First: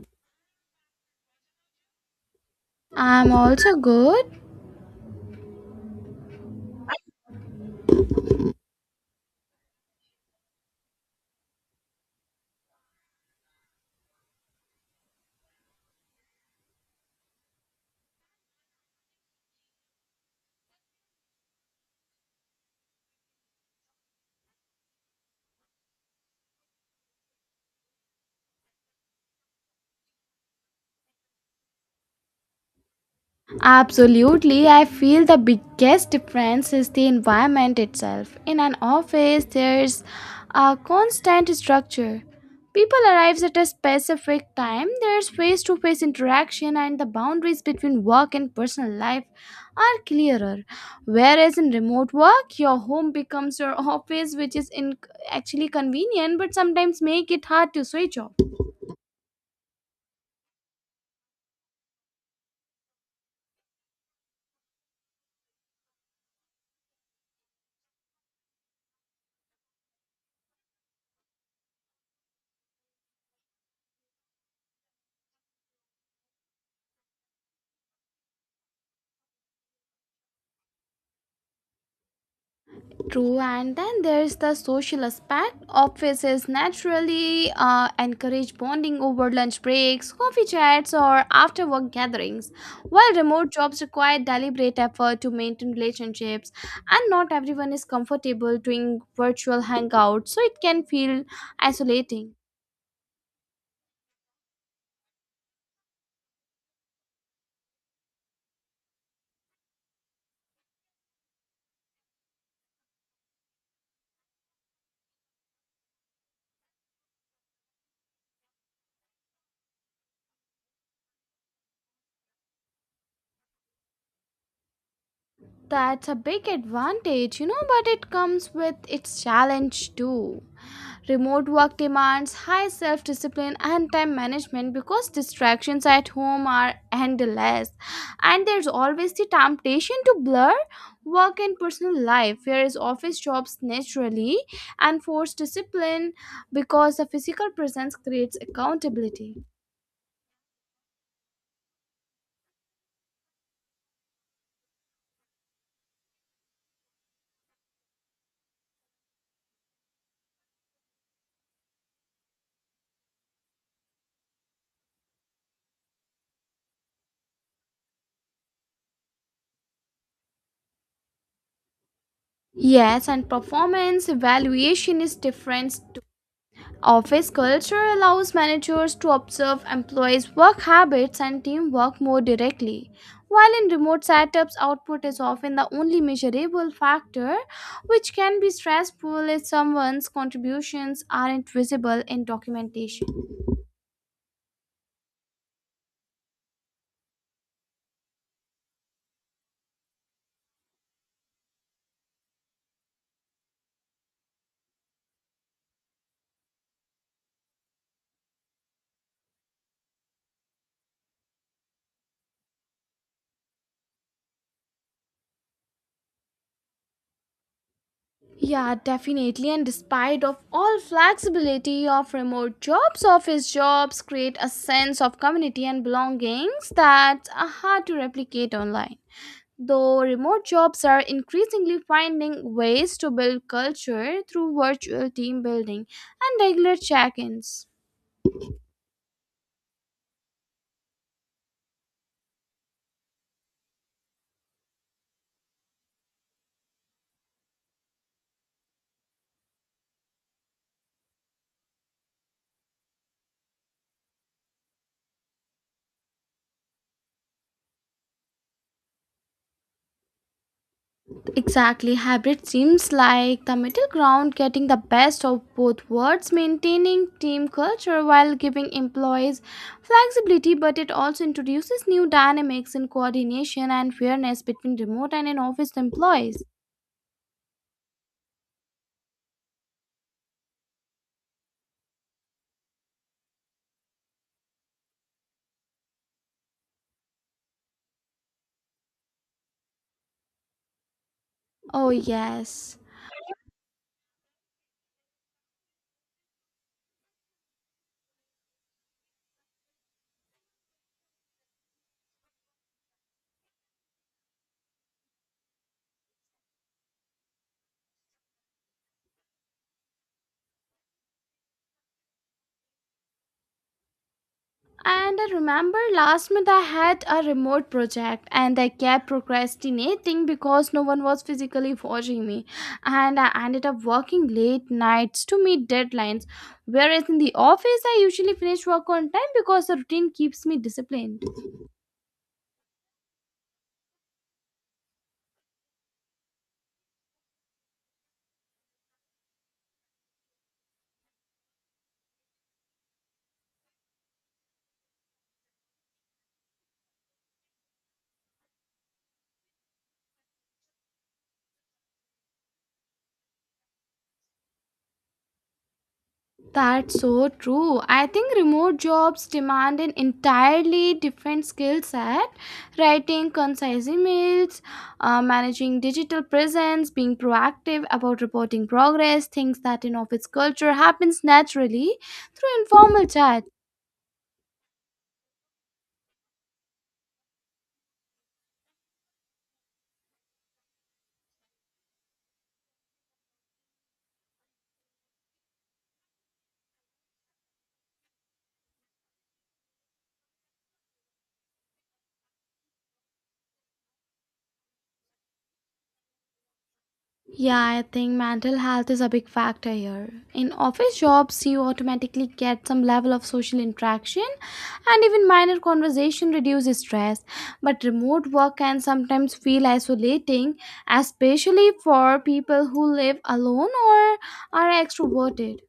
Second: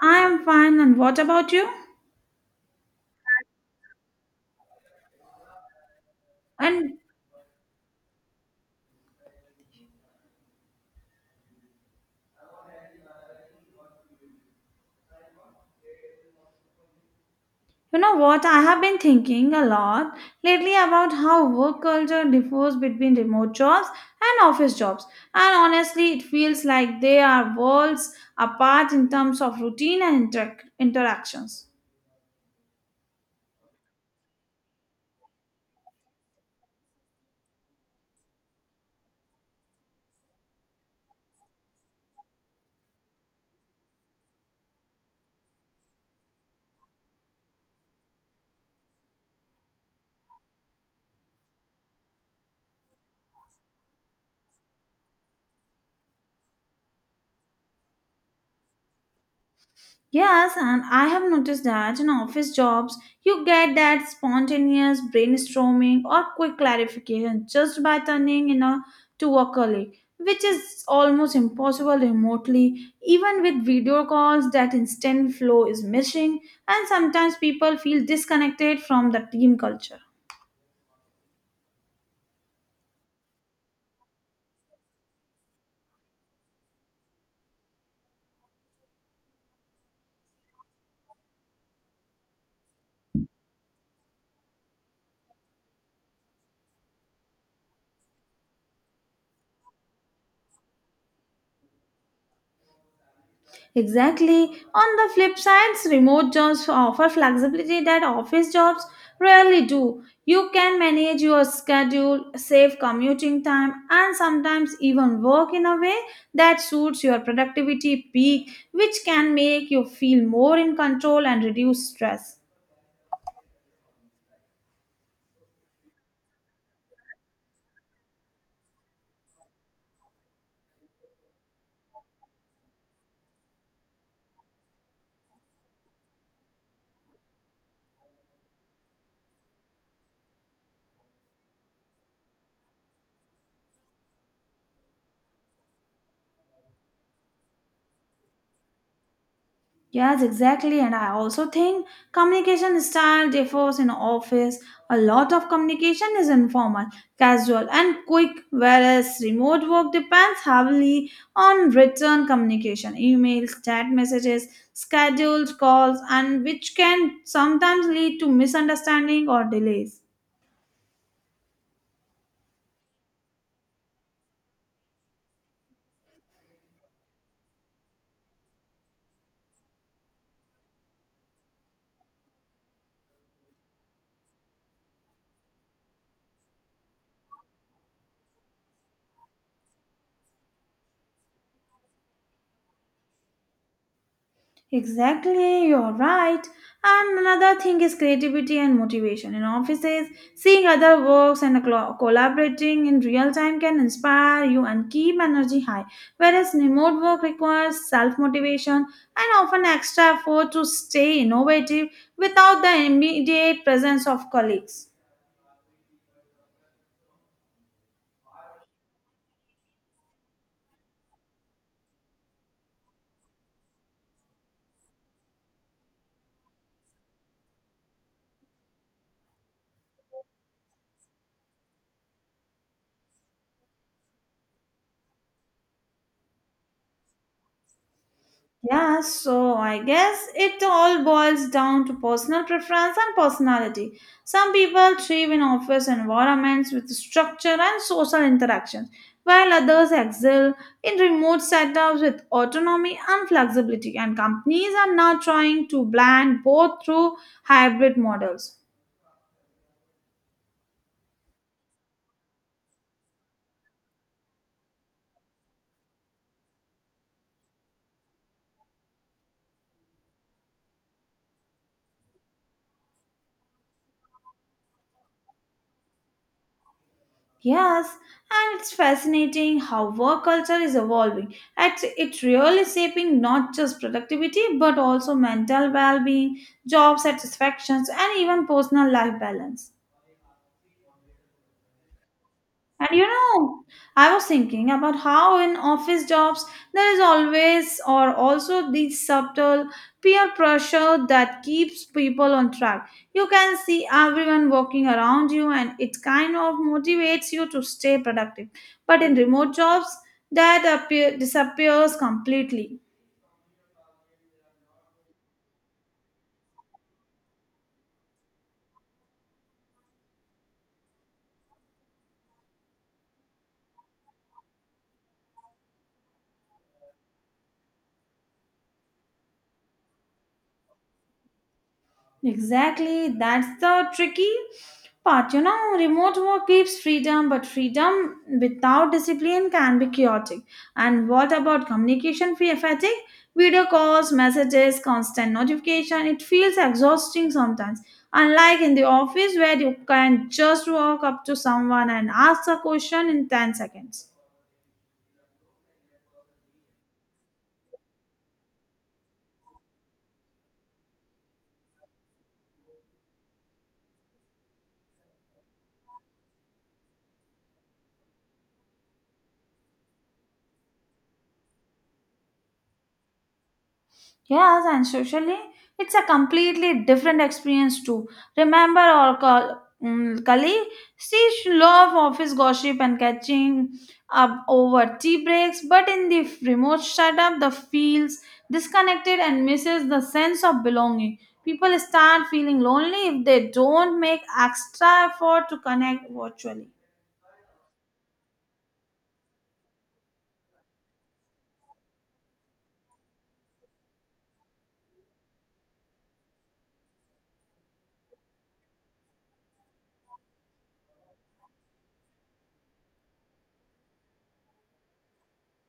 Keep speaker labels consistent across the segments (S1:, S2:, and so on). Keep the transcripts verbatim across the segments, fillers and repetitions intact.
S1: I'm fine, and what about you?
S2: I'm also good.
S1: And you know what? I have been thinking a lot lately about how work culture differs between remote jobs and office jobs. And honestly, it feels like they are worlds apart in terms of routine and inter- interactions.
S2: Absolutely. I feel the biggest difference is the environment itself. In an office, there's a constant structure. People arrive at a specific time, there's face to face interaction, and the boundaries between work and personal life are clearer. Whereas in remote work, your home becomes your office, which is in- actually convenient but sometimes make it hard to switch off.
S1: Yes, and I have noticed that in office jobs, you get that spontaneous brainstorming or quick clarification just by turning in a to a colleague, which is almost impossible remotely. Even with video calls, that instant flow is missing, and sometimes people feel disconnected from the team culture.
S2: True, and then there's the social aspect. Offices naturally uh, encourage bonding over lunch breaks, coffee chats, or after work gatherings, while remote jobs require deliberate effort to maintain relationships, and not everyone is comfortable doing virtual hangouts, so it can feel isolating.
S1: Exactly. On the flip side, remote jobs offer flexibility that office jobs rarely do. You can manage your schedule, save commuting time, and sometimes even work in a way that suits your productivity peak, which can make you feel more in control and reduce stress.
S2: That's a big advantage, you know, but it comes with its challenge too. Remote work demands high self discipline and time management because distractions at home are endless. And there's always the temptation to blur work and personal life, whereas office jobs naturally and force discipline because the physical presence creates accountability.
S1: Yes, exactly. And I also think communication style differs in office. A lot of communication is informal, casual, and quick, whereas remote work depends heavily on written communication, emails, chat messages, scheduled calls, and which can sometimes lead to misunderstanding or delays.
S2: Yes, and performance evaluation is different. Office culture allows managers to observe employees' work habits and teamwork more directly. While in remote setups, output is often the only measurable factor, which can be stressful if someone's contributions aren't visible in documentation.
S1: Exactly, you're right. And another thing is creativity and motivation. In offices, seeing other works and clo- collaborating in real time can inspire you and keep energy high. Whereas remote work requires self motivation and often extra effort to stay innovative without the immediate presence of colleagues.
S2: Yeah, definitely. And despite of all flexibility of remote jobs, office jobs create a sense of community and belongings that's uh, hard to replicate online. Though remote jobs are increasingly finding ways to build culture through virtual team building and regular check ins.
S1: Yeah, so I guess it all boils down to personal preference and personality. Some people thrive in office environments with structure and social interactions, while others excel in remote setups with autonomy and flexibility. And companies are now trying to blend both through hybrid models.
S2: Exactly, hybrid seems like the middle ground getting the best of both worlds, maintaining team culture while giving employees flexibility, but it also introduces new dynamics in coordination and fairness between remote and in office employees.
S1: Yes, and it's fascinating how work culture is evolving. It's, it's really shaping not just productivity but also mental well being, job satisfactions, and even personal life balance.
S2: Oh, yes.
S1: And you know, I was thinking about how in office jobs there is always or also this subtle peer pressure that keeps people on track. You can see everyone walking around you and it kind of motivates you to stay productive. But in remote jobs, that appear, disappears completely.
S2: And I remember last month I had a remote project and I kept procrastinating because no one was physically watching me. And I ended up working late nights to meet deadlines. Whereas in the office, I usually finish work on time because the routine keeps me disciplined.
S1: Exactly, that's the tricky part. You know, remote work gives freedom, but freedom without discipline can be chaotic. And what about communication fa- fatigue? Video calls, messages, constant notification. It feels exhausting sometimes. Unlike in the office where you can just walk up to someone and ask a question in ten seconds.
S2: That's so true. I think remote jobs demand an entirely different skill set. Writing concise emails, uh, managing digital presence, being proactive about reporting progress, things that in office culture happens naturally through informal chat.
S1: Yes, and socially, it's a completely different experience too. Remember our co- mm, colleague? She loved office gossip and catching up over tea breaks, but in the remote setup, the feels disconnected and misses the sense of belonging. People start feeling lonely if they don't make extra effort to connect virtually.
S2: Yeah, I think mental health is a big factor here. In office jobs, you automatically get some level of social interaction and even minor conversation reduces stress. But remote work can sometimes feel isolating, especially for people who live alone or are extroverted.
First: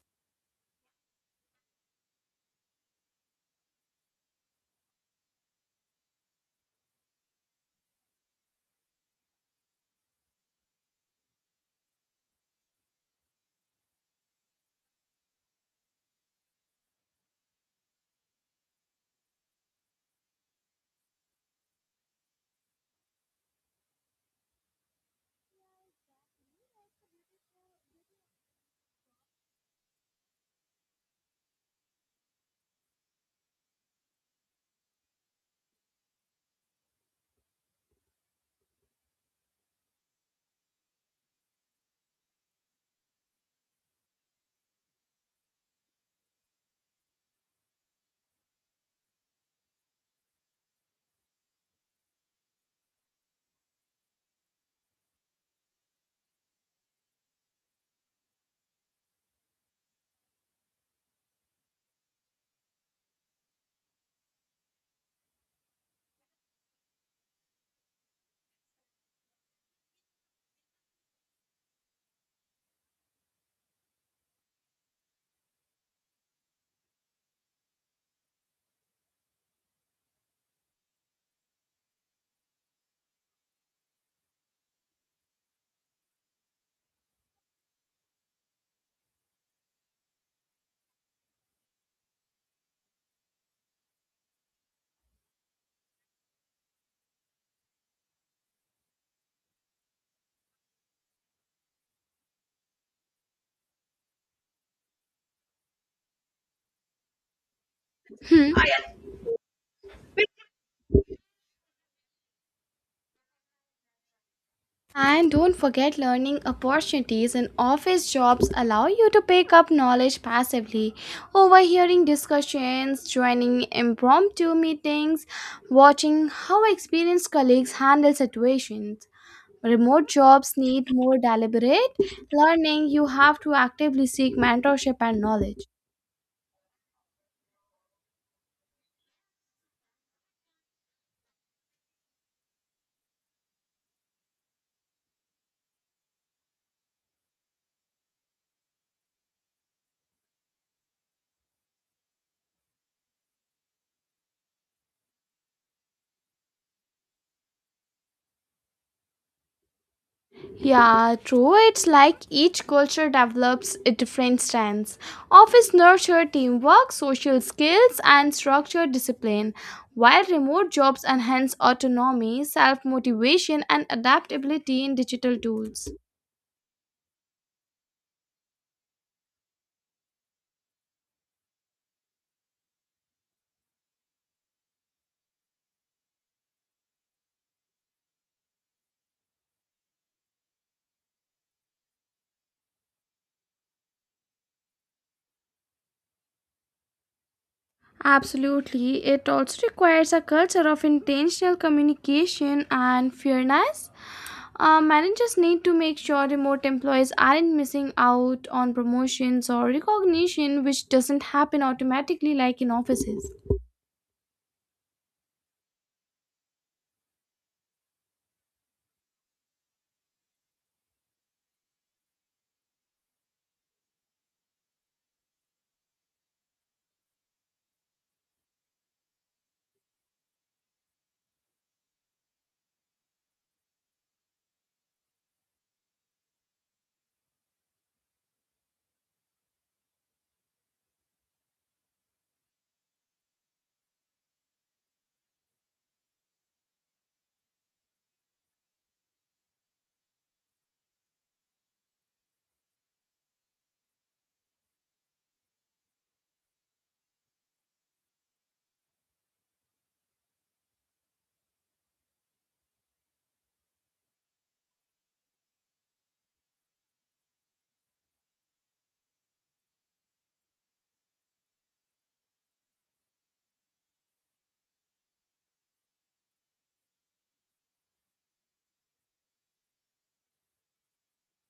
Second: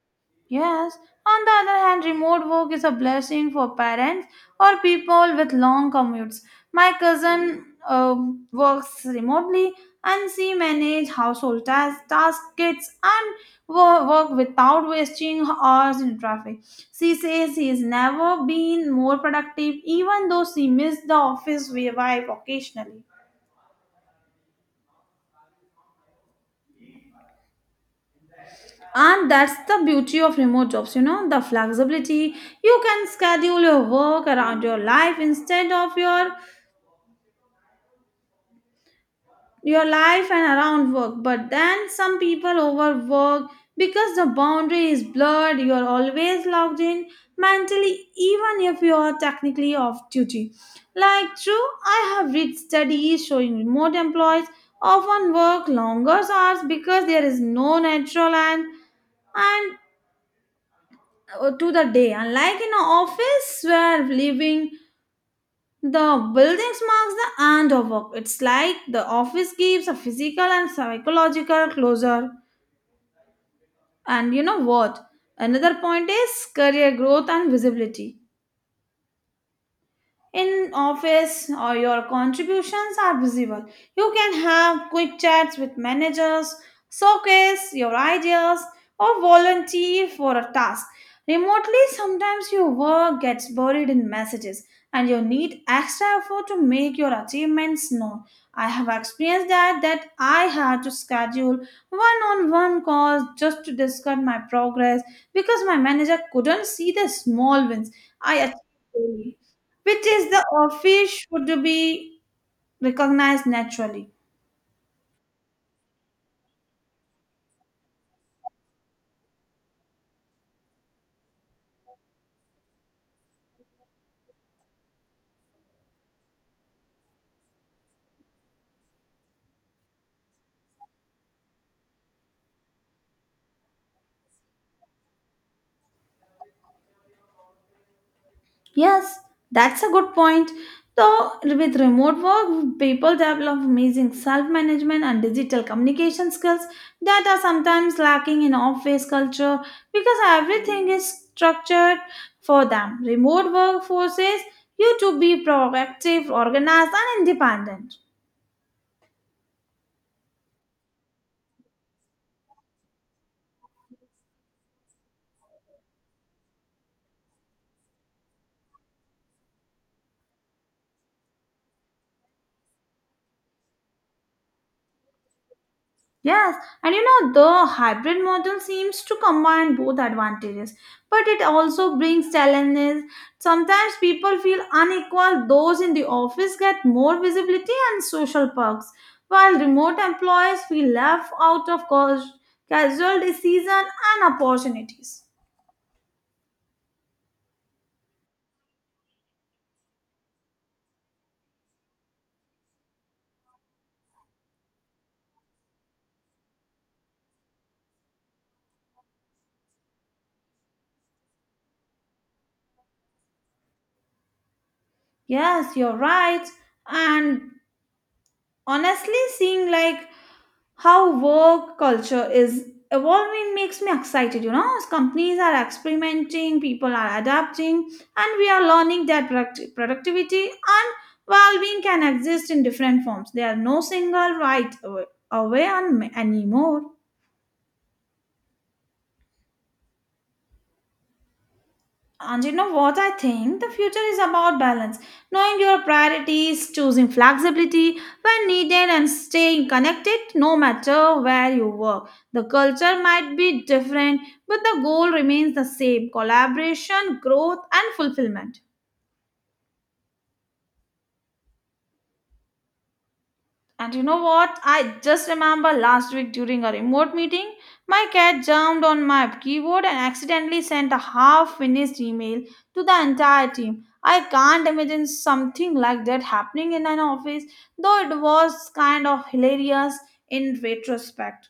S1: Yes, on the other hand, remote work is a blessing for parents or people with long commutes. My cousin uh, works remotely and she manages household tasks, task kits and wo- work without wasting hours in traffic. She says she has never been more productive even though she missed the office vibe occasionally. And that's the beauty of remote jobs, you know, the flexibility. You can schedule your work around your life instead of your your life and around work. But then some people overwork because the boundary is blurred, you're always logged in mentally, even if you are technically off duty. Like true, I have read studies showing remote employees often work longer hours because there is no natural and and uh, to the day. Unlike in an office where leaving the buildings marks the end of work, it's like the office gives a physical and psychological closure. And you know what? Another point is career growth and visibility. In office or your contributions are visible, you can have quick chats with managers, showcase your ideas, or volunteer for a task. Remotely, sometimes your work gets buried in messages and you need extra effort to make your achievements known. I have experienced that that I had to schedule one-on-one calls just to discuss my progress because my manager couldn't see the small wins I
S2: Hmm.
S1: achieved daily, which is the office should be recognized naturally.
S2: And don't forget learning opportunities in office jobs allow you to pick up knowledge passively, overhearing discussions, joining impromptu meetings, watching how experienced colleagues handle situations. Remote jobs need more deliberate learning. You have to actively seek mentorship and knowledge.
S1: Yes, that's a good point. Though with remote work, people develop amazing self-management and digital communication skills that are sometimes lacking in office culture because everything is structured for them. Remote work forces you to be proactive, organized, and independent.
S2: Yeah, true. It's like each culture develops a different stance. Office nurture teamwork, social skills, and structured discipline, while remote jobs enhance autonomy, self motivation, and adaptability in digital tools.
S1: Yes, and you know the hybrid model seems to combine both advantages, but it also brings challenges. Sometimes people feel unequal, those in the office get more visibility and social perks, while remote employees feel left out of cas- casual decision and opportunities.
S2: Absolutely. It also requires a culture of intentional communication and fairness. Uh, managers need to make sure remote employees aren't missing out on promotions or recognition, which doesn't happen automatically like in offices.
S1: Yes, you're right. And honestly, seeing like how work culture is evolving makes me excited, you know. As companies are experimenting, people are adapting, and we are learning that product- productivity and well-being can exist in different forms. There are no single right away away on anymore. And you know what I think? The future is about balance, knowing your priorities, choosing flexibility when needed, and staying connected no matter where you work. The culture might be different, but the goal remains the same: collaboration, growth, and fulfillment. And you know what? I just remember last week during a remote meeting, my cat jumped on my keyboard and accidentally sent a half finished email to the entire team. I can't imagine something like that happening in an office, though it was kind of hilarious in retrospect.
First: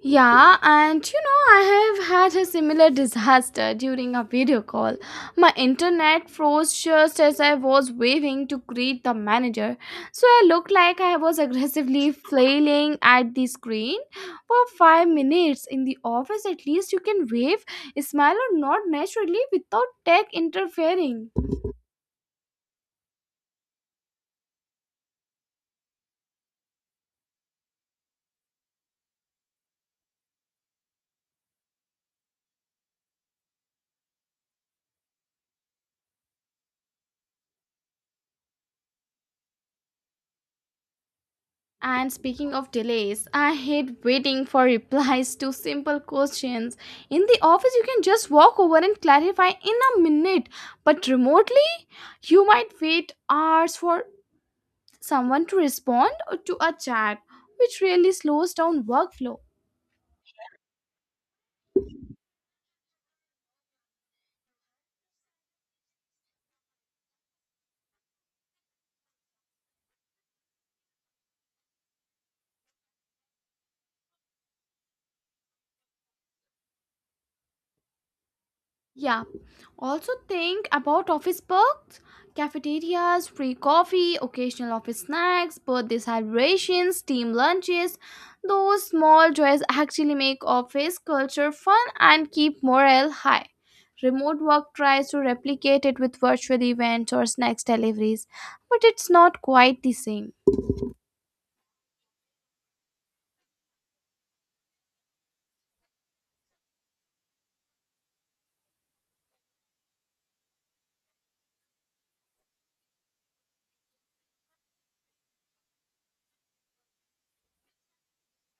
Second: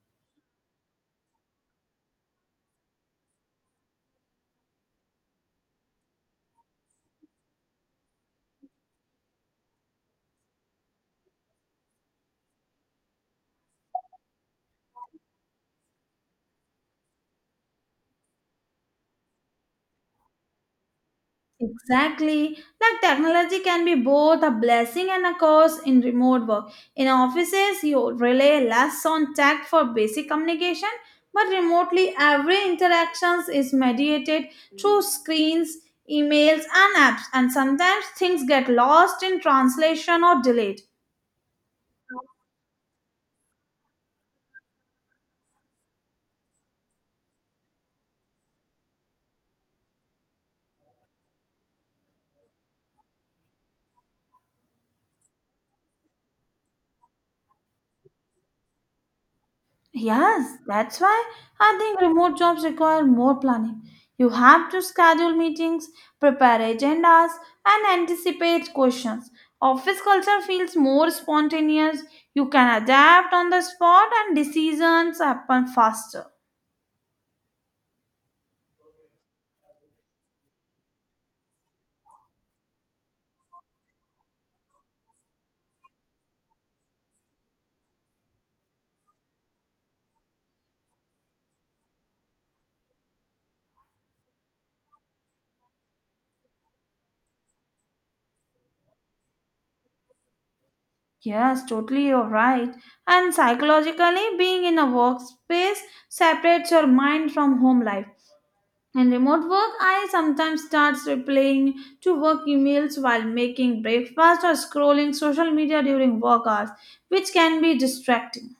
S2: Yeah, and you know, I have had a similar disaster during a video call. My internet froze just as I was waving to greet the manager, so I looked like I was aggressively flailing at the screen for five minutes. In the office, at least you can wave, smile, or nod naturally without tech interfering.
S1: Exactly. Like technology can be both a blessing and a curse in remote work. In offices, you rely less on tech for basic communication, but remotely, every interaction is mediated through screens, emails, and apps, and sometimes things get lost in translation or delayed.
S2: And speaking of delays, I hate waiting for replies to simple questions. In the office, you can just walk over and clarify in a minute, but remotely, you might wait hours for someone to respond or to a chat, which really slows down workflow.
S1: Yes, that's why I think remote jobs require more planning. You have to schedule meetings, prepare agendas, and anticipate questions. Office culture feels more spontaneous. You can adapt on the spot, and decisions happen faster.
S2: Yeah. Also think about office perks, cafeterias, free coffee, occasional office snacks, birthday celebrations, team lunches. Those small joys actually make office culture fun and keep morale high. Remote work tries to replicate it with virtual events or snacks deliveries, but it's not quite the same.
S1: Yes, totally, you're right. And psychologically, being in a workspace separates your mind from home life. In remote work, I sometimes start replying to work emails while making breakfast or scrolling social media during work hours, which can be distracting.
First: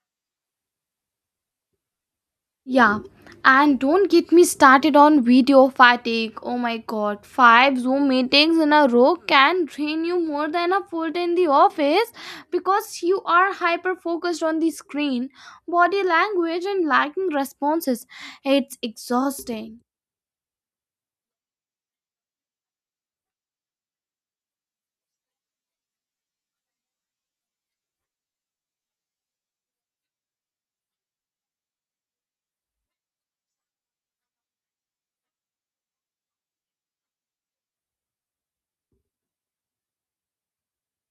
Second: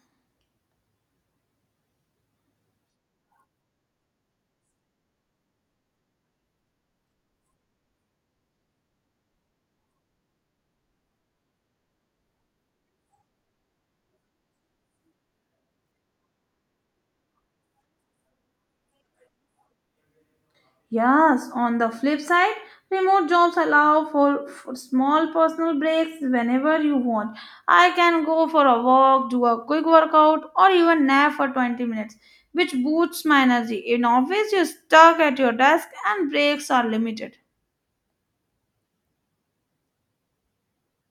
S2: Yeah, and don't get me started on video fatigue. Oh my god, five Zoom meetings in a row can drain you more than a full day in the office because you are hyper focused on the screen, body language, and lacking responses. It's exhausting.
S1: Yes, on the flip side, remote jobs allow for, for small personal breaks whenever you want. I can go for a walk, do a quick workout, or even nap for twenty minutes, which boosts my energy. In office, you're stuck at your desk and breaks are limited.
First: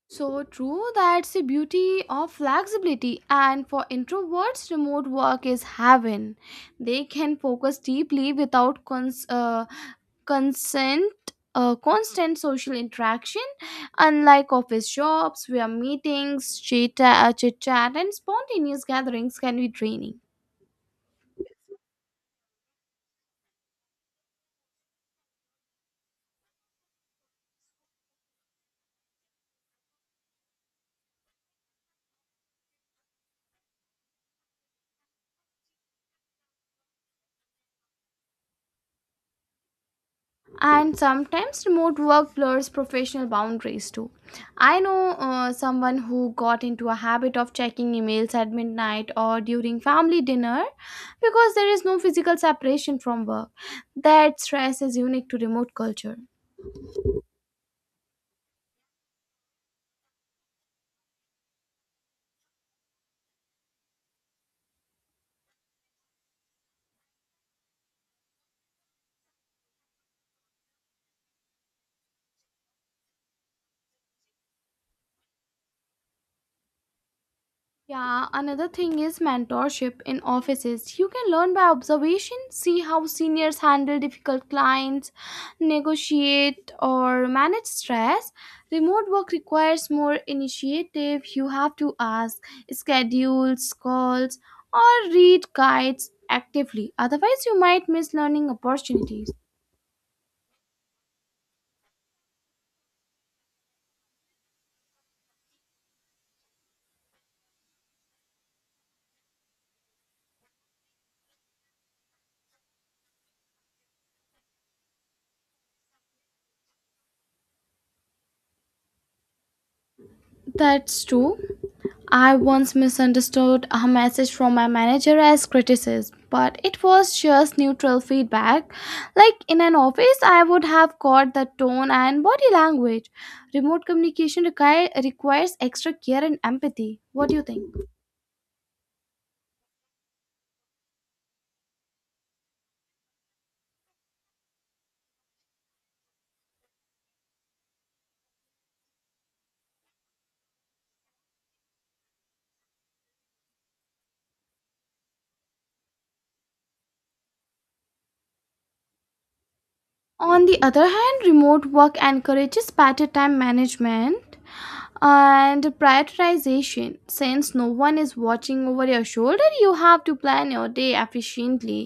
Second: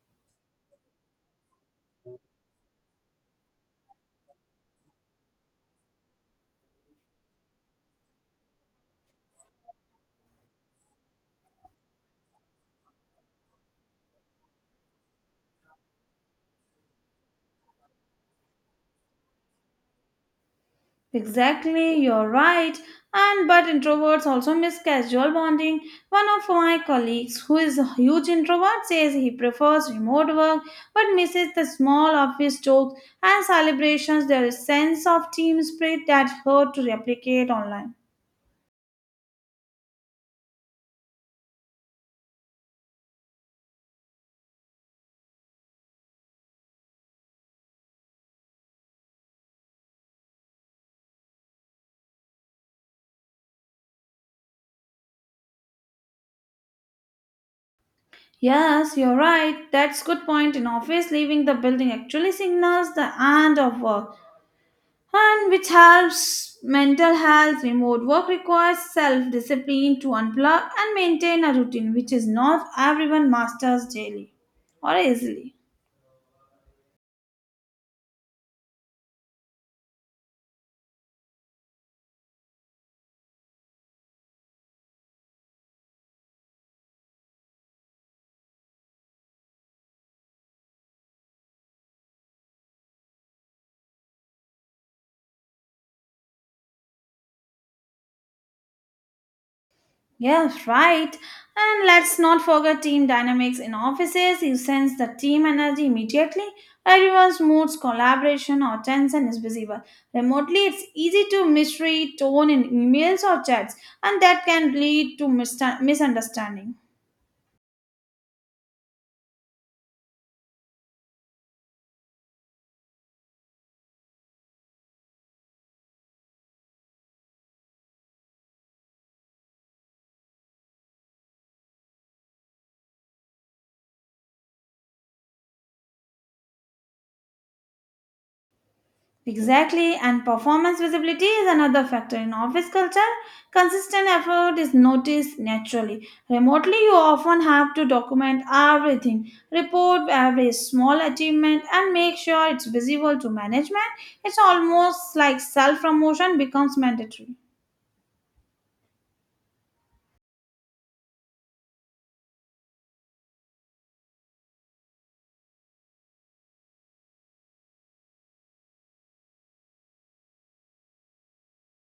S2: So true, that's the beauty of flexibility, and for introverts, remote work is heaven. They can focus deeply without cons- uh, consent uh, constant social interaction unlike office jobs where meetings chit uh, chit chat and spontaneous gatherings can be draining.
S1: Exactly, you're right. And but introverts also miss casual bonding. One of my colleagues, who is a huge introvert, says he prefers remote work but misses the small office jokes and celebrations. There is sense of team spirit that's hard to replicate online.
S2: And sometimes remote work blurs professional boundaries too. I know uh, someone who got into a habit of checking emails at midnight or during family dinner because there is no physical separation from work. That stress is unique to remote culture.
S1: Yes, you're right. That's good point. In office, leaving the building actually signals the end of work, and which helps mental health. Remote work requires self discipline to unplug and maintain a routine, which is not everyone masters daily or easily.
S2: Yeah, another thing is mentorship in offices. You can learn by observation, see how seniors handle difficult clients, negotiate, or manage stress. Remote work requires more initiative. You have to ask, schedule calls, or read guides actively. Otherwise, you might miss learning opportunities.
S1: Yes, right. And let's not forget team dynamics in offices. You sense the team energy immediately. Everyone's moods, collaboration, or tension is visible. Remotely, it's easy to misread tone in emails or chats, and that can lead to mista- misunderstanding.
S2: That's true. I once misunderstood a message from my manager as criticism, but it was just neutral feedback. Like in an office, I would have caught the tone and body language. Remote communication require, requires extra care and empathy. What do you think?
S1: Exactly, and performance visibility is another factor in office culture. Consistent effort is noticed naturally. Remotely, you often have to document everything, report every small achievement, and make sure it's visible to management. It's almost like self promotion becomes mandatory.
S2: On the other hand, remote work encourages better time management and prioritization. Since no one is watching over your shoulder, you have to plan your day efficiently,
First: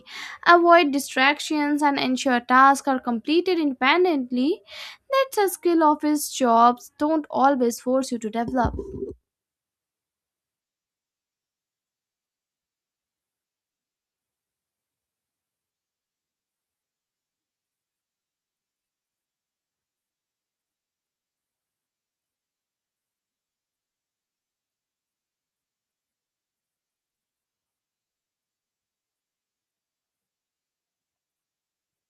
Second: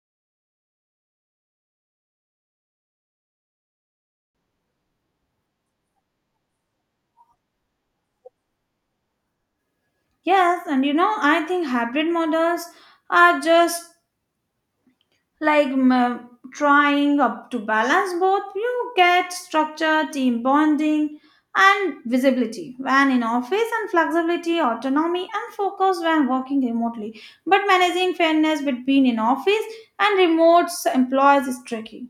S2: avoid distractions, and ensure tasks are completed independently. That's a skill office jobs don't always force you to develop.
S1: Yes, and you know, I think hybrid models are just like m- trying up to balance both. You get structure, team bonding, and visibility when in office, and flexibility, autonomy, and focus when working remotely, but managing fairness between in office and remote employees is tricky.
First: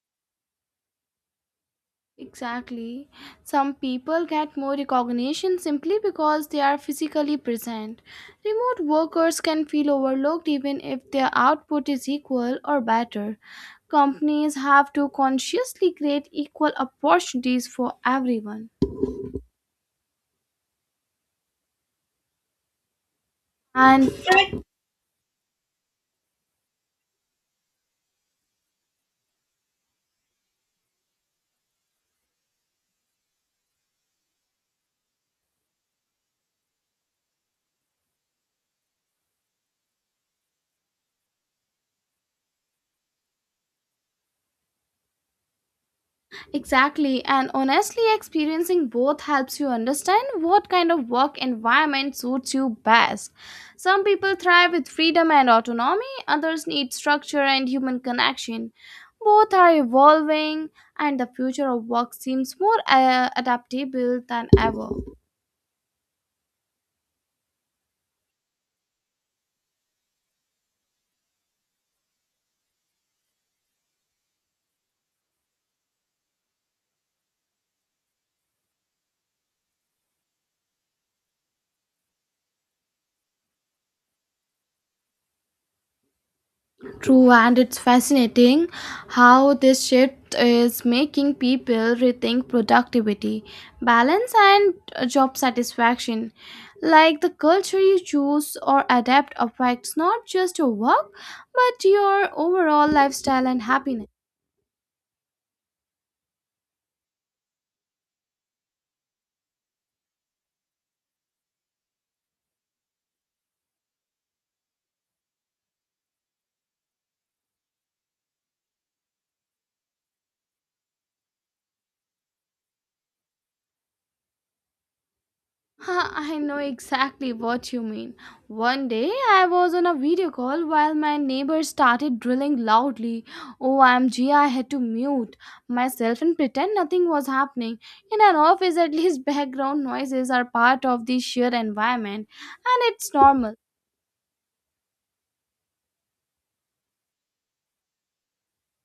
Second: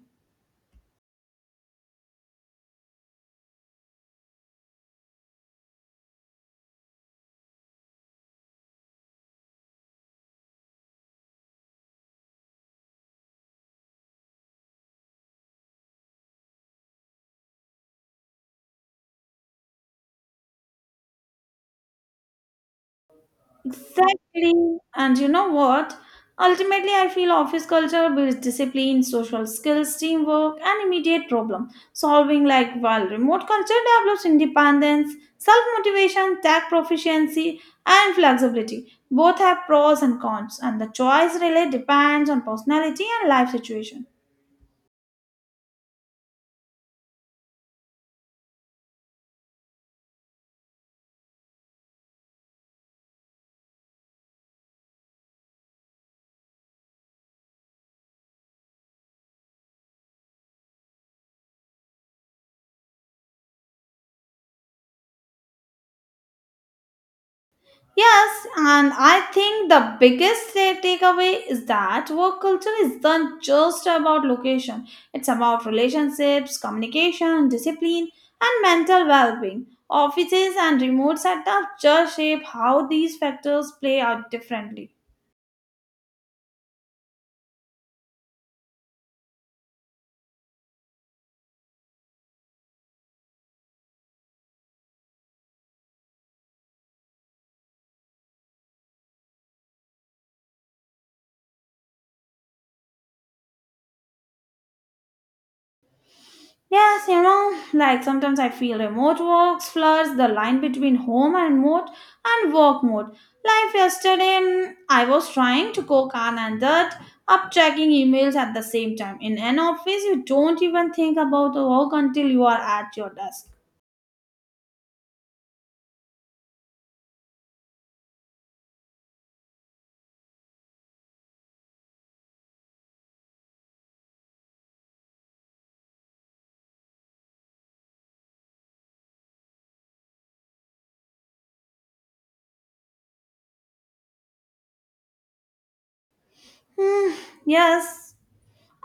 S2: Exactly. Some people get more recognition simply because they are physically present. Remote workers can feel overlooked even if their output is equal or better. Companies have to consciously create equal opportunities for everyone. And
S1: Exactly. And you know what? Ultimately, I feel office culture builds discipline, social skills, teamwork, and immediate problem solving, like while remote culture develops independence, self motivation, tech proficiency, and flexibility. Both have pros and cons, and the choice really depends on personality and life situation.
S2: exactly, and honestly, experiencing both helps you understand what kind of work environment suits you best. Some people thrive with freedom and autonomy, others need structure and human connection. Both are evolving, and the future of work seems more uh, adaptable than ever.
S1: Yes, and I think the biggest ta- takeaway is that work culture isn't just about location, it's about relationships, communication, discipline, and mental well being. Offices and remote setups just shape how these factors play out differently.
S2: True, and it's fascinating how this shift is making people rethink productivity, balance, and uh, job satisfaction. Like the culture you choose or adapt affects not just your work, but your overall lifestyle and happiness.
S1: Yes, you know, like sometimes I feel remote works blurs the line between home and mode and work mode. Like yesterday, mm, I was trying to cook on and that up checking emails at the same time. In an office, you don't even think about the work until you are at your desk.
S2: I know exactly what you mean. One day I was on a video call while my neighbor started drilling loudly. Oh, O M G, I had to mute myself and pretend nothing was happening. In an office, at least background noises are part of the sheer environment, and it's normal.
S1: Hmm, yes.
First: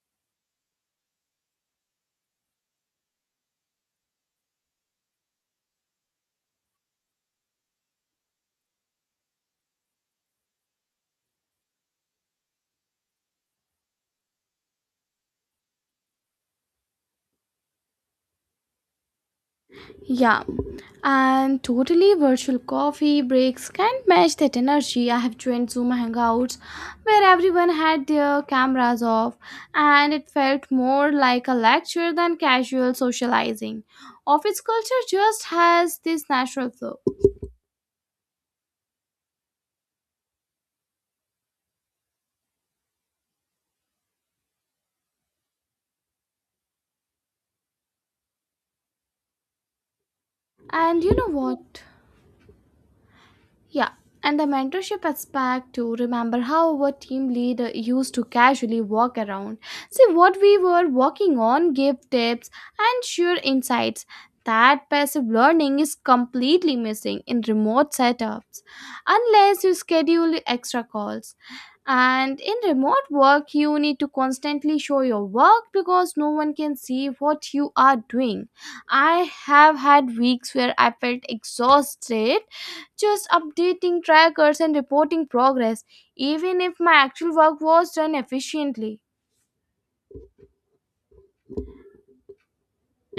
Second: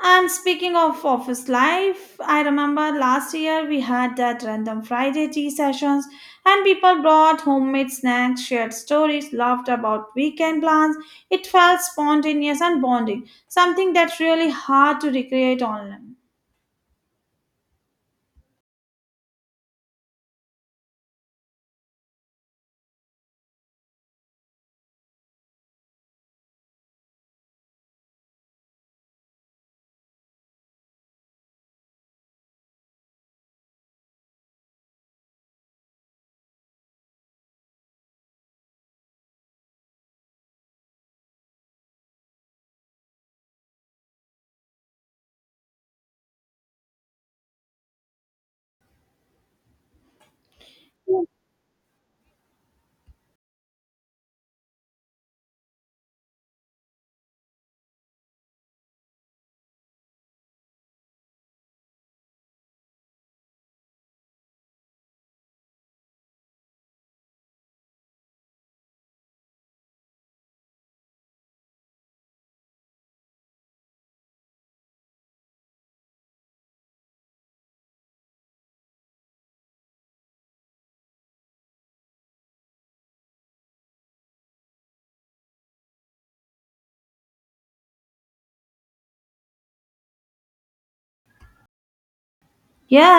S1: And speaking of office life, I remember last year we had that random Friday tea sessions, and people brought homemade snacks, shared stories, laughed about weekend plans. It felt spontaneous and bonding, something that's really hard to recreate online.
S2: Yeah, and totally virtual coffee breaks can't match that energy. I have joined Zoom Hangouts where everyone had their cameras off, and it felt more like a lecture than casual socializing. Office culture just has this natural flow. And you know what? Yeah, and the mentorship aspect to remember how our team leader used to casually walk around, see what we were working on, give tips, and share insights. That passive learning is completely missing in remote setups unless you schedule extra calls. And in remote work, you need to constantly show your work because no one can see what you are doing. I have had weeks where I felt exhausted just updating trackers and reporting progress, even if my actual work was done efficiently.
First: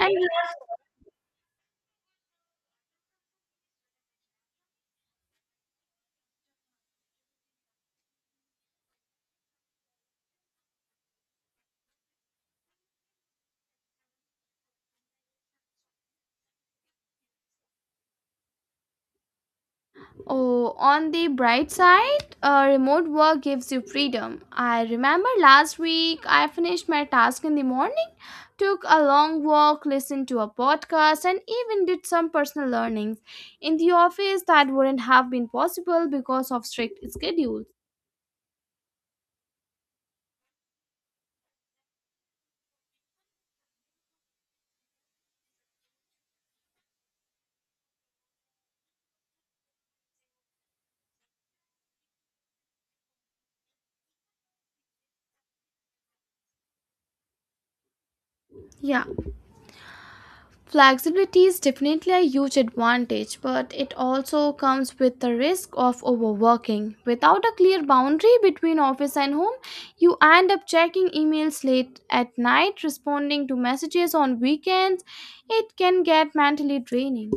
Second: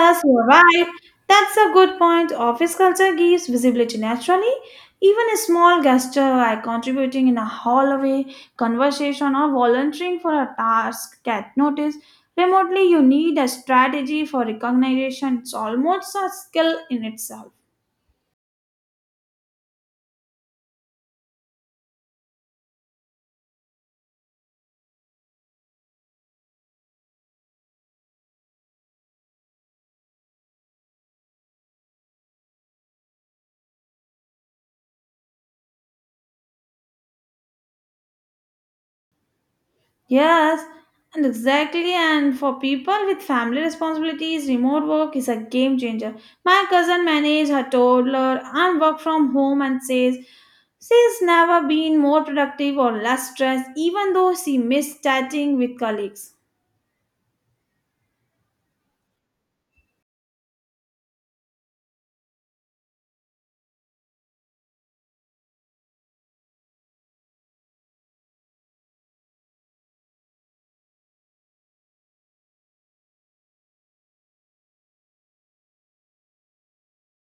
S2: And
S1: you're right. That's a good point. Office culture gives visibility naturally. Even a small gesture like contributing in a hallway conversation or volunteering for a task get noticed. Remotely, you need a strategy for recognition. It's almost a skill in itself.
S2: oh, on the bright side, uh, remote work gives you freedom. I remember last week I finished my task in the morning, took a long walk, listened to a podcast, and even did some personal learnings in the office that wouldn't have been possible because of strict schedules.
S1: Yes, and exactly. And for people with family responsibilities, remote work is a game changer. My cousin managed her toddler and work from home and says she's never been more productive or less stressed, even though she missed chatting with colleagues.
S2: Yeah, flexibility is definitely a huge advantage, but it also comes with the risk of overworking. Without a clear boundary between office and home, you end up checking emails late at night, responding to messages on weekends. It can get mentally draining.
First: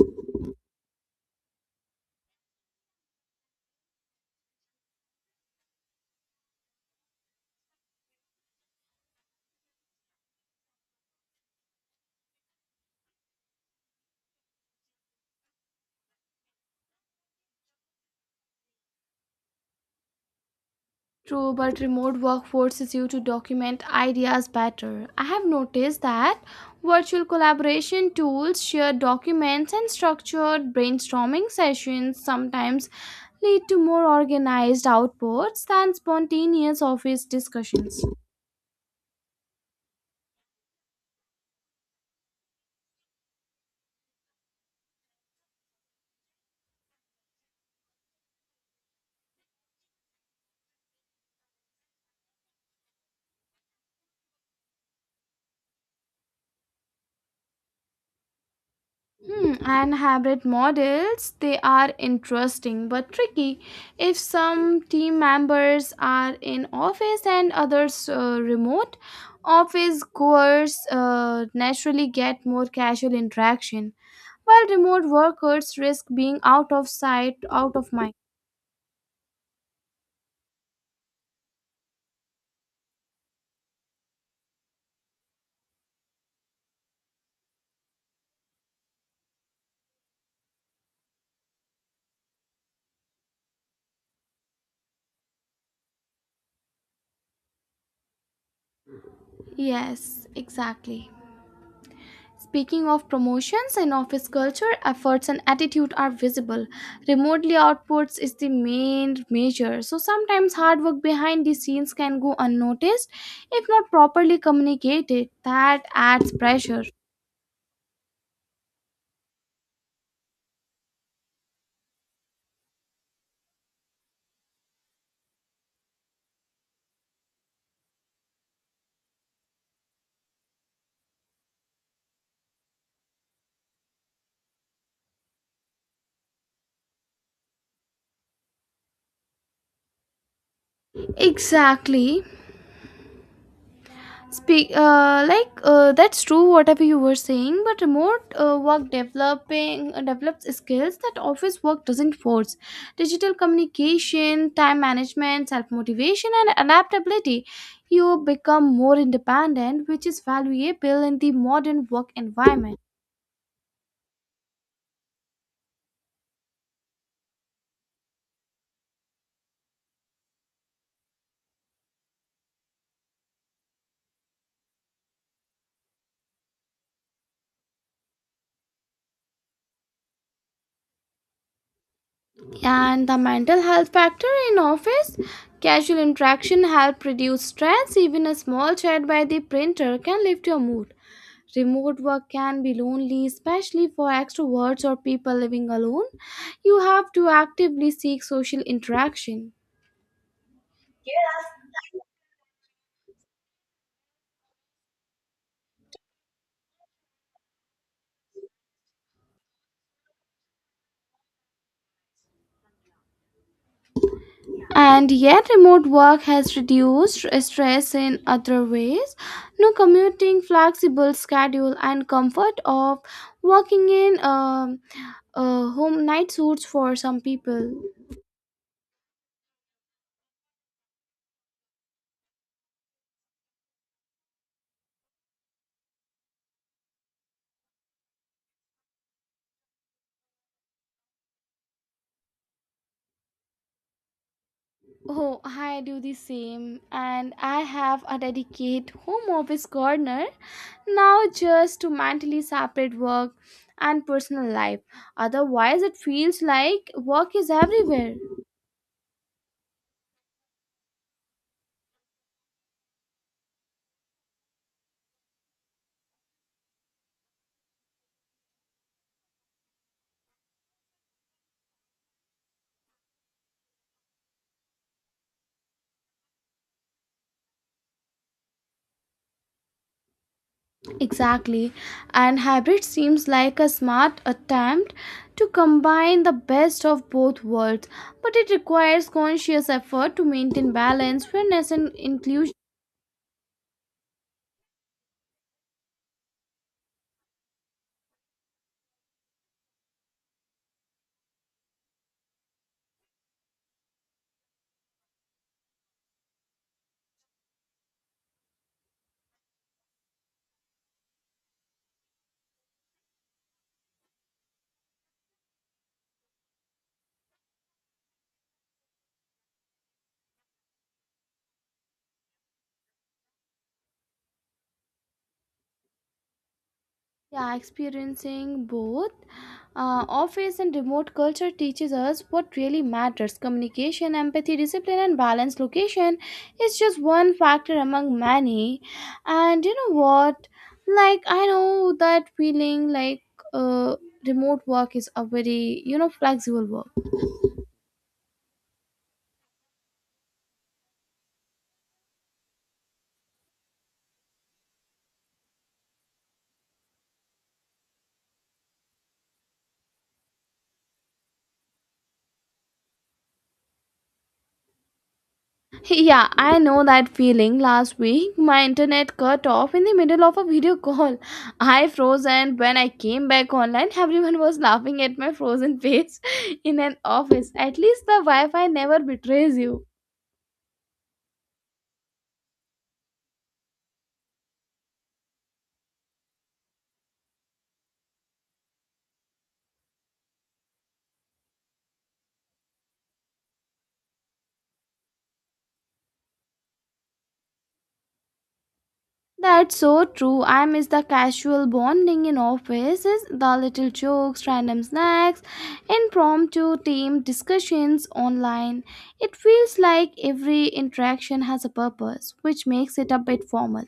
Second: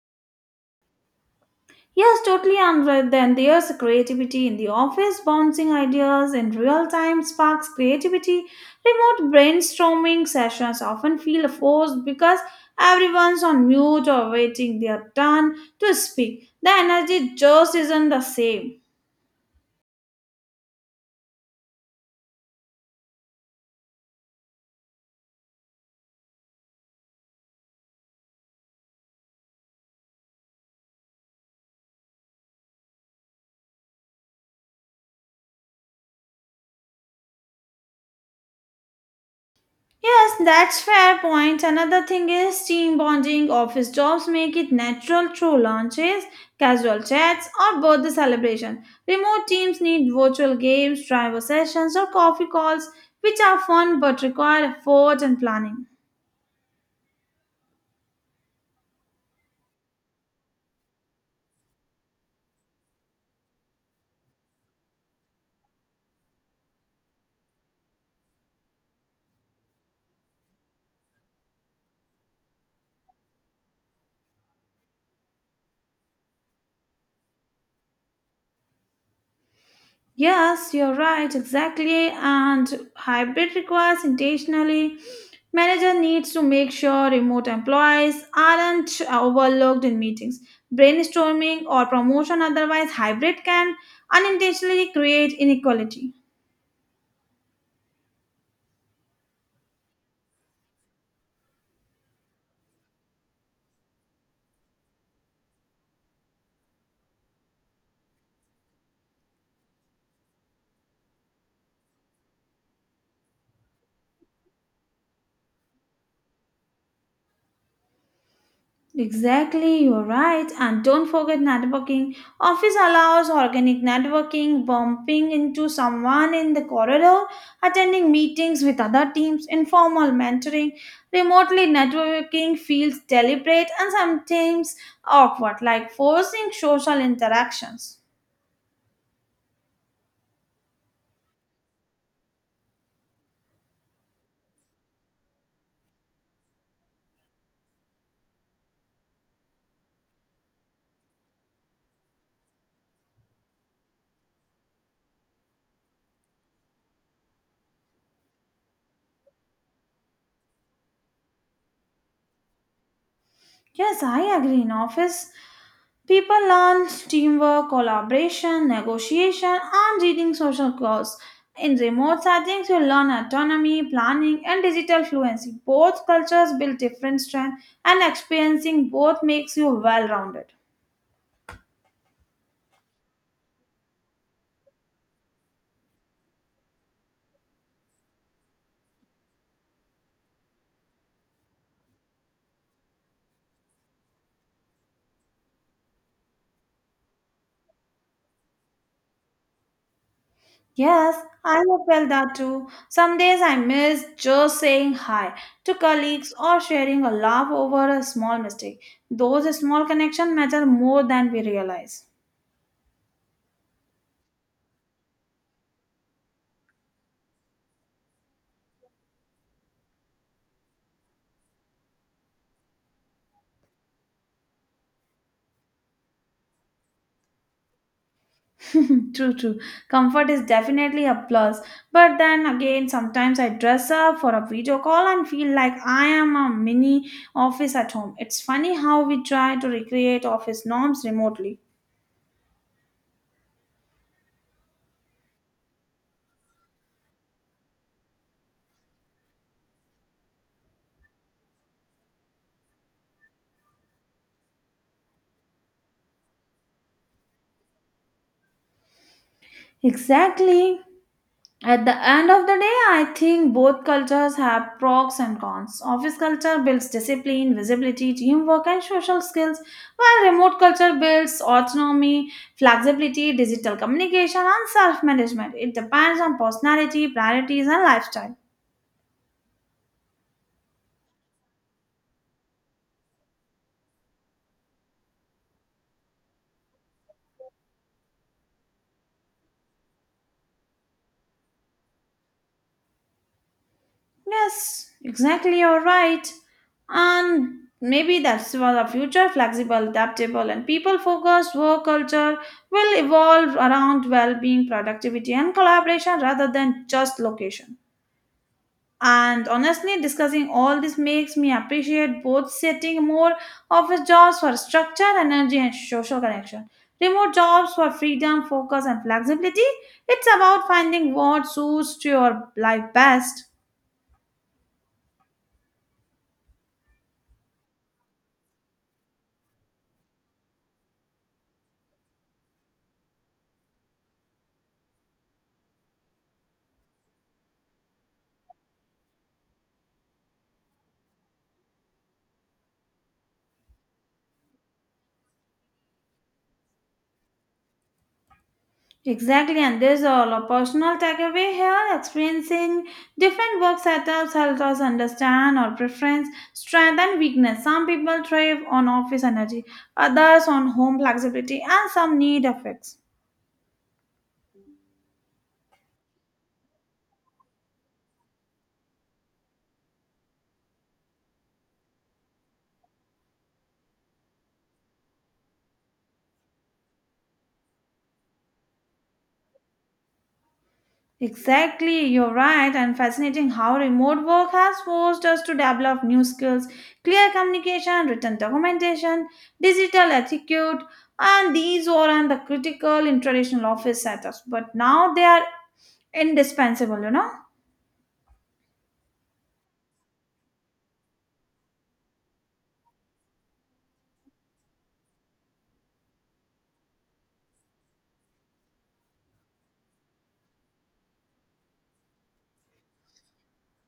S1: Yes, totally. And right then there's creativity in the office, bouncing ideas in real time sparks creativity. Remote brainstorming sessions often feel forced because everyone's on mute or waiting their turn to speak. The energy just isn't the same.
S2: True, but remote work forces you to document ideas better. I have noticed that virtual collaboration tools, shared documents, and structured brainstorming sessions sometimes lead to more organized outputs than spontaneous office discussions.
S1: Yes, that's fair point. Another thing is team bonding. Office jobs make it natural through lunches, casual chats, or birthday celebration. Remote teams need virtual games, driver sessions, or coffee calls, which are fun but require effort and planning.
S2: Hmm, and hybrid models, they are interesting but tricky. If some team members are in office and others uh, remote, office goers uh, naturally get more casual interaction, while remote workers risk being out of sight, out of mind.
S1: Yes, you're right, exactly. And hybrid requires intentionally. Manager needs to make sure remote employees aren't overlooked in meetings, brainstorming, or promotion. Otherwise, hybrid can unintentionally create inequality.
S2: Yes, exactly. Speaking of promotions in office culture, efforts and attitude are visible. Remotely outputs is the main measure. So sometimes hard work behind the scenes can go unnoticed if not properly communicated. That adds pressure.
S1: Exactly, you're right. And don't forget networking. Office allows organic networking, bumping into someone in the corridor, attending meetings with other teams, informal mentoring. Remotely networking feels deliberate and sometimes awkward, like forcing social interactions.
S2: Exactly. Speak uh, like uh, That's true whatever you were saying, but remote uh, work developing uh, develops skills that office work doesn't force. Digital communication, time management, self motivation, and adaptability. You become more independent, which is valuable in the modern work environment.
S1: Yes, I agree. In office, people learn teamwork, collaboration, negotiation, and reading social cues. In remote settings, you learn autonomy, planning, and digital fluency. Both cultures build different strengths, and experiencing both makes you well rounded.
S2: And the mental health factor in office, casual interaction help reduce stress. Even a small chat by the printer can lift your mood. Remote work can be lonely, especially for extroverts or people living alone. You have to actively seek social interaction.
S1: Yes, I have felt that too. Some days I miss just saying hi to colleagues or sharing a laugh over a small mistake. Those small connections matter more than we realize.
S2: And yet, remote work has reduced stress in other ways. No commuting, flexible schedule, and comfort of working in um, uh, home night suits for some people.
S1: True, true. Comfort is definitely a plus. But then again, sometimes I dress up for a video call and feel like I am a mini office at home. It's funny how we try to recreate office norms remotely.
S2: Oh, I do the same, and I have a dedicated home office corner now just to mentally separate work and personal life, otherwise it feels like work is everywhere.
S1: Exactly. At the end of the day, I think both cultures have pros and cons. Office culture builds discipline, visibility, teamwork, and social skills, while remote culture builds autonomy, flexibility, digital communication, and self management. It depends on personality, priorities, and lifestyle.
S2: Exactly, and hybrid seems like a smart attempt to combine the best of both worlds, but it requires conscious effort to maintain balance, fairness, and inclusion.
S1: Yes, exactly, you're right. And maybe that's why the future flexible, adaptable, and people focused work culture will evolve around well being, productivity, and collaboration rather than just location. And honestly, discussing all this makes me appreciate both setting more office jobs for structure, energy, and social connection. Remote jobs for freedom, focus, and flexibility. It's about finding what suits to your life best.
S2: Yeah, experiencing both uh, office and remote culture teaches us what really matters: communication, empathy, discipline, and balance. Location is just one factor among many. And you know what? Like, I know that feeling, like uh, remote work is a very, you know, flexible work.
S1: Exactly, and there's all a personal takeaway here. Experiencing different work setups helps us understand our preference, strength, and weakness. Some people thrive on office energy, others on home flexibility, and some need effects.
S2: Yeah, I know that feeling. Last week, my internet cut off in the middle of a video call. I froze, and when I came back online, everyone was laughing at my frozen face in an office. At least the Wi Fi never betrays you.
S1: Exactly, you're right, and fascinating how remote work has forced us to develop new skills, clear communication, written documentation, digital etiquette, and these weren't the critical in traditional office setups, but now they are indispensable you know
S2: That's so true. I miss the casual bonding in offices, the little jokes, random snacks, impromptu team discussions online. It feels like every interaction has a purpose, which makes it a bit formal.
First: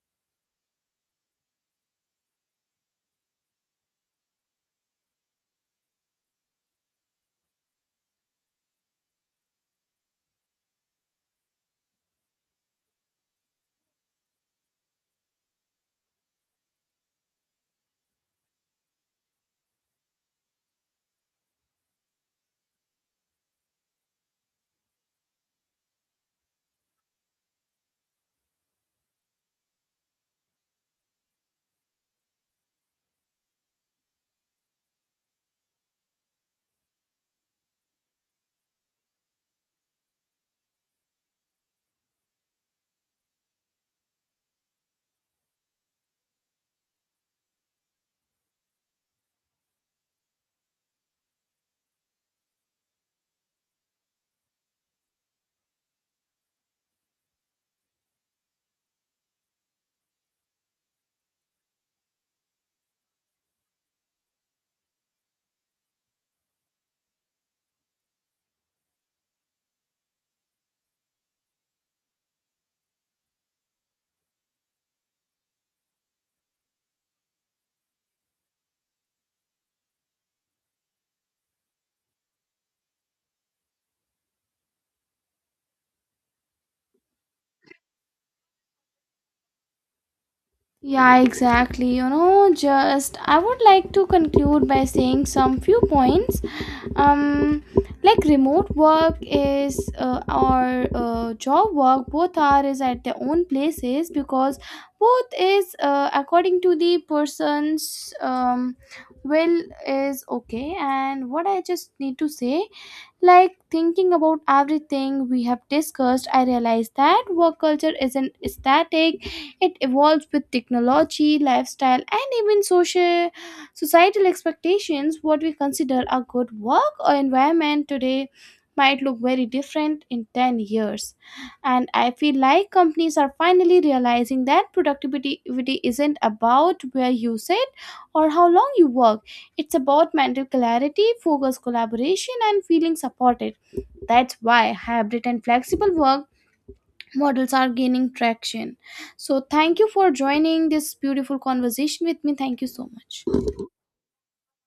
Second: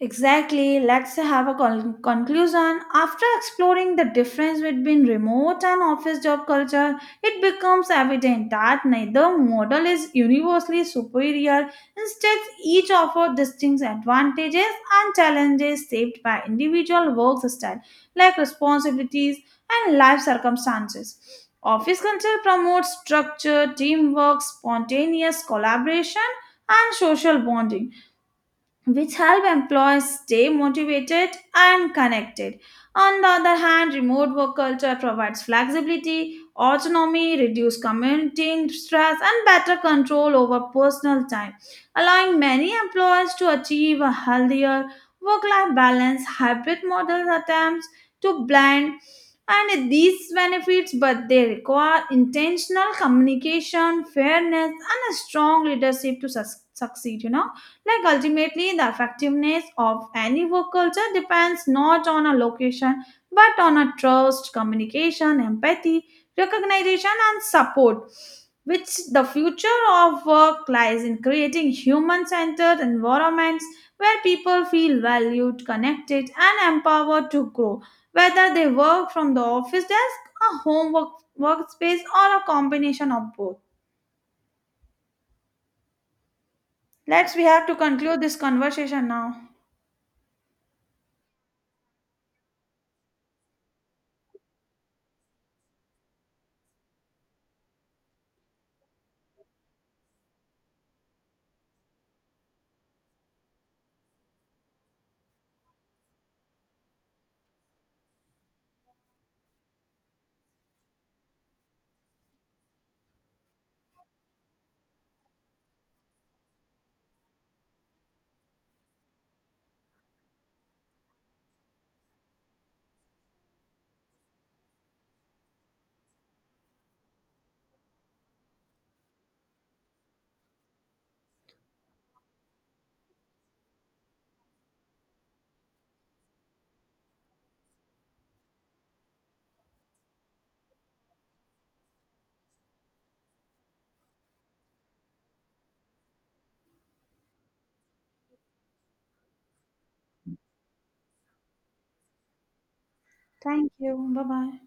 S1: Exactly, let's have a con- conclusion. After exploring the difference between remote and office job culture, it becomes evident that neither model is universally superior. Instead, each offers distinct advantages and challenges shaped by individual work style, like responsibilities and life circumstances. Office culture promotes structure, teamwork, spontaneous collaboration, and social bonding, which help employees stay motivated and connected. On the other hand, remote work culture provides flexibility, autonomy, reduced commuting stress, and better control over personal time, allowing many employees to achieve a healthier work life balance. Hybrid models attempts to blend and these benefits, but they require intentional communication, fairness, and a strong leadership to sus- succeed, you know Like, ultimately, the effectiveness of any work culture depends not on a location, but on a trust, communication, empathy, recognition, and support. Which the future of work lies in creating human centered environments where people feel valued, connected, and empowered to grow, whether they work from the office desk, a home work, workspace, or a combination of both. Let's we have to conclude this conversation now.
S2: Yeah, exactly. You know, just I would like to conclude by saying some few points. Um, like remote work is uh, or uh, job work, both are is at their own places because both is uh, according to the person's um will is okay. And what I just need to say, like thinking about everything we have discussed, I realized that work culture isn't static. It evolves with technology, lifestyle, and even social societal expectations. What we consider a good work or environment today might look very different in ten years. And I feel like companies are finally realizing that productivity isn't about where you sit or how long you work, it's about mental clarity, focus, collaboration, and feeling supported. That's why hybrid and flexible work models are gaining traction. So, thank you for joining this beautiful conversation with me. Thank you so much.
S1: Thank you. Bye bye.